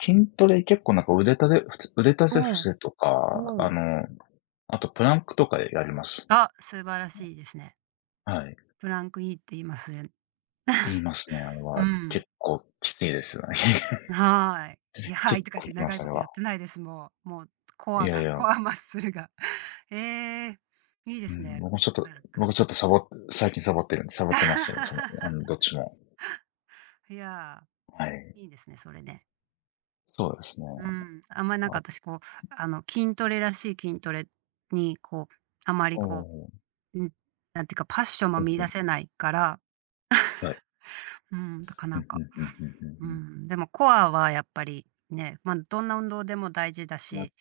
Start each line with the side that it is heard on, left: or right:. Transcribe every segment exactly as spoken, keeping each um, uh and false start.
left: 筋トレ結構なんか腕立てふつ、腕立
right: う
left: て伏
right: ん、
left: せとか、
right: う
left: あ
right: ん。
left: の、あとプランクとかでやります。
right: あ、素晴らしいですね。
left: はい。
right: プランク良いって言いますえ。
left: 言いますね、あれ
right: う
left: は
right: ん。
left: 結構きついですよ。
right: んはい。い や、はい
left: 結
right: とか言っ
left: 構
right: て
left: いま
right: 長
left: す
right: い
left: そ
right: こ
left: れ
right: と
left: は。
right: やってないです、もう、もう、コ
left: い
right: ア
left: やい
right: が
left: や。
right: コアマッスルが。ええ、いいで
left: う
right: す
left: ん、
right: ね、
left: 僕もちょっ
right: プ
left: と
right: ランク。
left: 僕ちょっとさぼ最近サボってるサボってますけど、その、うん、どっ ちも。
right: いや、
left: はい。
right: いいですね、それね。
left: そうですね。
right: うん。あんまりなんか
left: あ。
right: 私こう、あの筋トレらしい筋トレに、こう、あまり
left: お
right: こ
left: お。
right: う、ん、なんていうかパッションも
left: ほう
right: 見
left: ほ
right: 出
left: う。
right: せないから。
left: はい。
right: うん、だか
left: う
right: なん
left: んう
right: か。
left: んうんうん
right: う
left: うんうん。
right: ん、でもコアはやっぱり、ね、ま、どんな運動でも大事だ
left: ま、
right: し、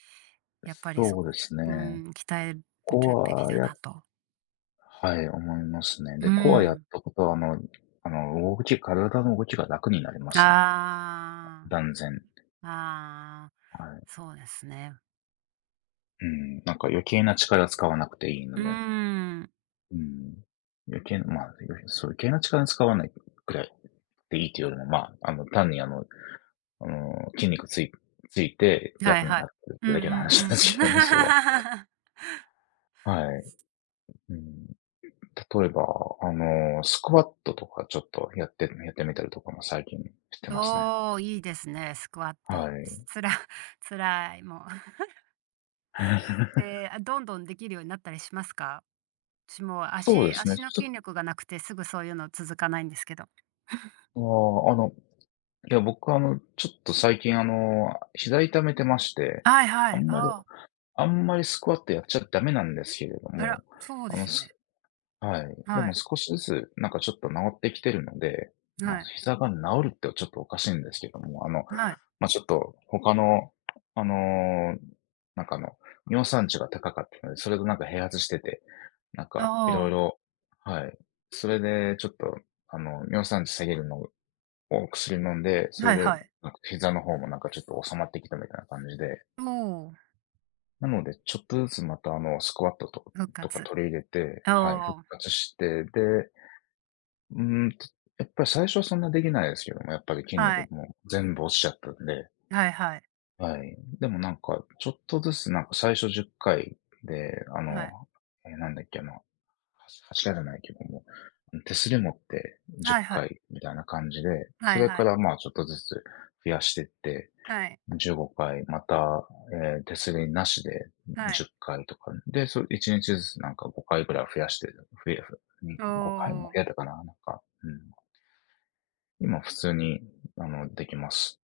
right: やっぱりそ
left: そう
right: こ
left: ですね。
right: うん、鍛えるとぅ
left: コ
right: べ
left: ア
right: き
left: は
right: だな
left: や
right: と。
left: はい、思いますね。
right: う
left: でコアやっ
right: ん。
left: たことはあの、あの動き体の動きが楽になりますね。
right: ああ。
left: 断然。
right: ああ、
left: はい。
right: そうですね。
left: うん。なんか余計な力使わなくていいの
right: う
left: で。
right: ん。
left: うん。余計、ま、うん、そう、余計な力に使わないくらいでいいというよりも、まあの単にあの、あの筋肉ついついて
right: はい
left: 楽に
right: は
left: な
right: い。
left: ってるっ
right: うん
left: て
right: う
left: だけの話な
right: ん
left: ん
right: うん
left: す
right: うん。
left: けどね、それは。はい。うん。例えばあのスクワットとかちょっとやってるやってみたりとかも最近してますね。
right: おお、いいですね、スクワッ
left: は
right: ト。つ
left: い。
right: 辛 辛い、もう。で、あどんどんできるようになったりしますか？しもう
left: そうで
right: 足
left: すね、
right: 足の
left: ちょ
right: 筋力がなくて、すぐそういうの続かないんですけど。
left: ああ、あの、いや、僕あの、ちょっと最近あの膝痛めてまして、
right: はいは
left: あ
right: い、
left: んまり、
right: ああ。
left: あんまりスクワットやっちゃダメなんですけれど
right: あら、
left: も、
right: そうで
left: あの
right: すよね。
left: すはい、で
right: は
left: も
right: い。
left: 少しずつなんかちょっと治ってきてるので、
right: は
left: ま、
right: い。
left: 膝が治るってちょっとおかしいんですけども、あの、
right: はい。
left: ま、ちょっと他のあのなんかあの尿酸値が高かって、それでなんか併発してて、なんか
right: あ
left: 色
right: あ。
left: 々はい。それでちょっとあの尿酸値下げるの、を薬飲んで、それ
right: はい
left: で
right: はい。
left: なんか膝の方もなんかちょっと収まってきたみたいな感じで。
right: おお。
left: なので、ちょっとずつまたあのスクワットとか、
right: 復
left: とか
right: 活。
left: 取り入れて、はい、復
right: おお。
left: 活して、で、うん、やっぱり最初はそんなできないですけど。やっぱり筋
right: は
left: 肉
right: い。
left: もう、全部落ちちゃったんで。
right: はいはい。
left: はい、でもなんかちょっとずつなんか最初じゅっかいであの、
right: はい。
left: え、なんだっけな、はし走らないけども、ん、手すり持ってじゅ
right: はい
left: っ
right: はい。
left: かいみたいな感じで、
right: は
left: そ
right: い
left: れ
right: は
left: か
right: い。
left: らま、ちょっとずつ増やしてって、
right: はい。
left: じゅうごかい、また、ええ、手すりなしで
right: は
left: じ
right: い。
left: ゅっかいとか、で、そ、いちにちずつ何かごかいぐらい増やして、ふえふうん、
right: お
left: ごかいも
right: お。
left: 増えたかな、なんか、うん。今、普通にあのできます。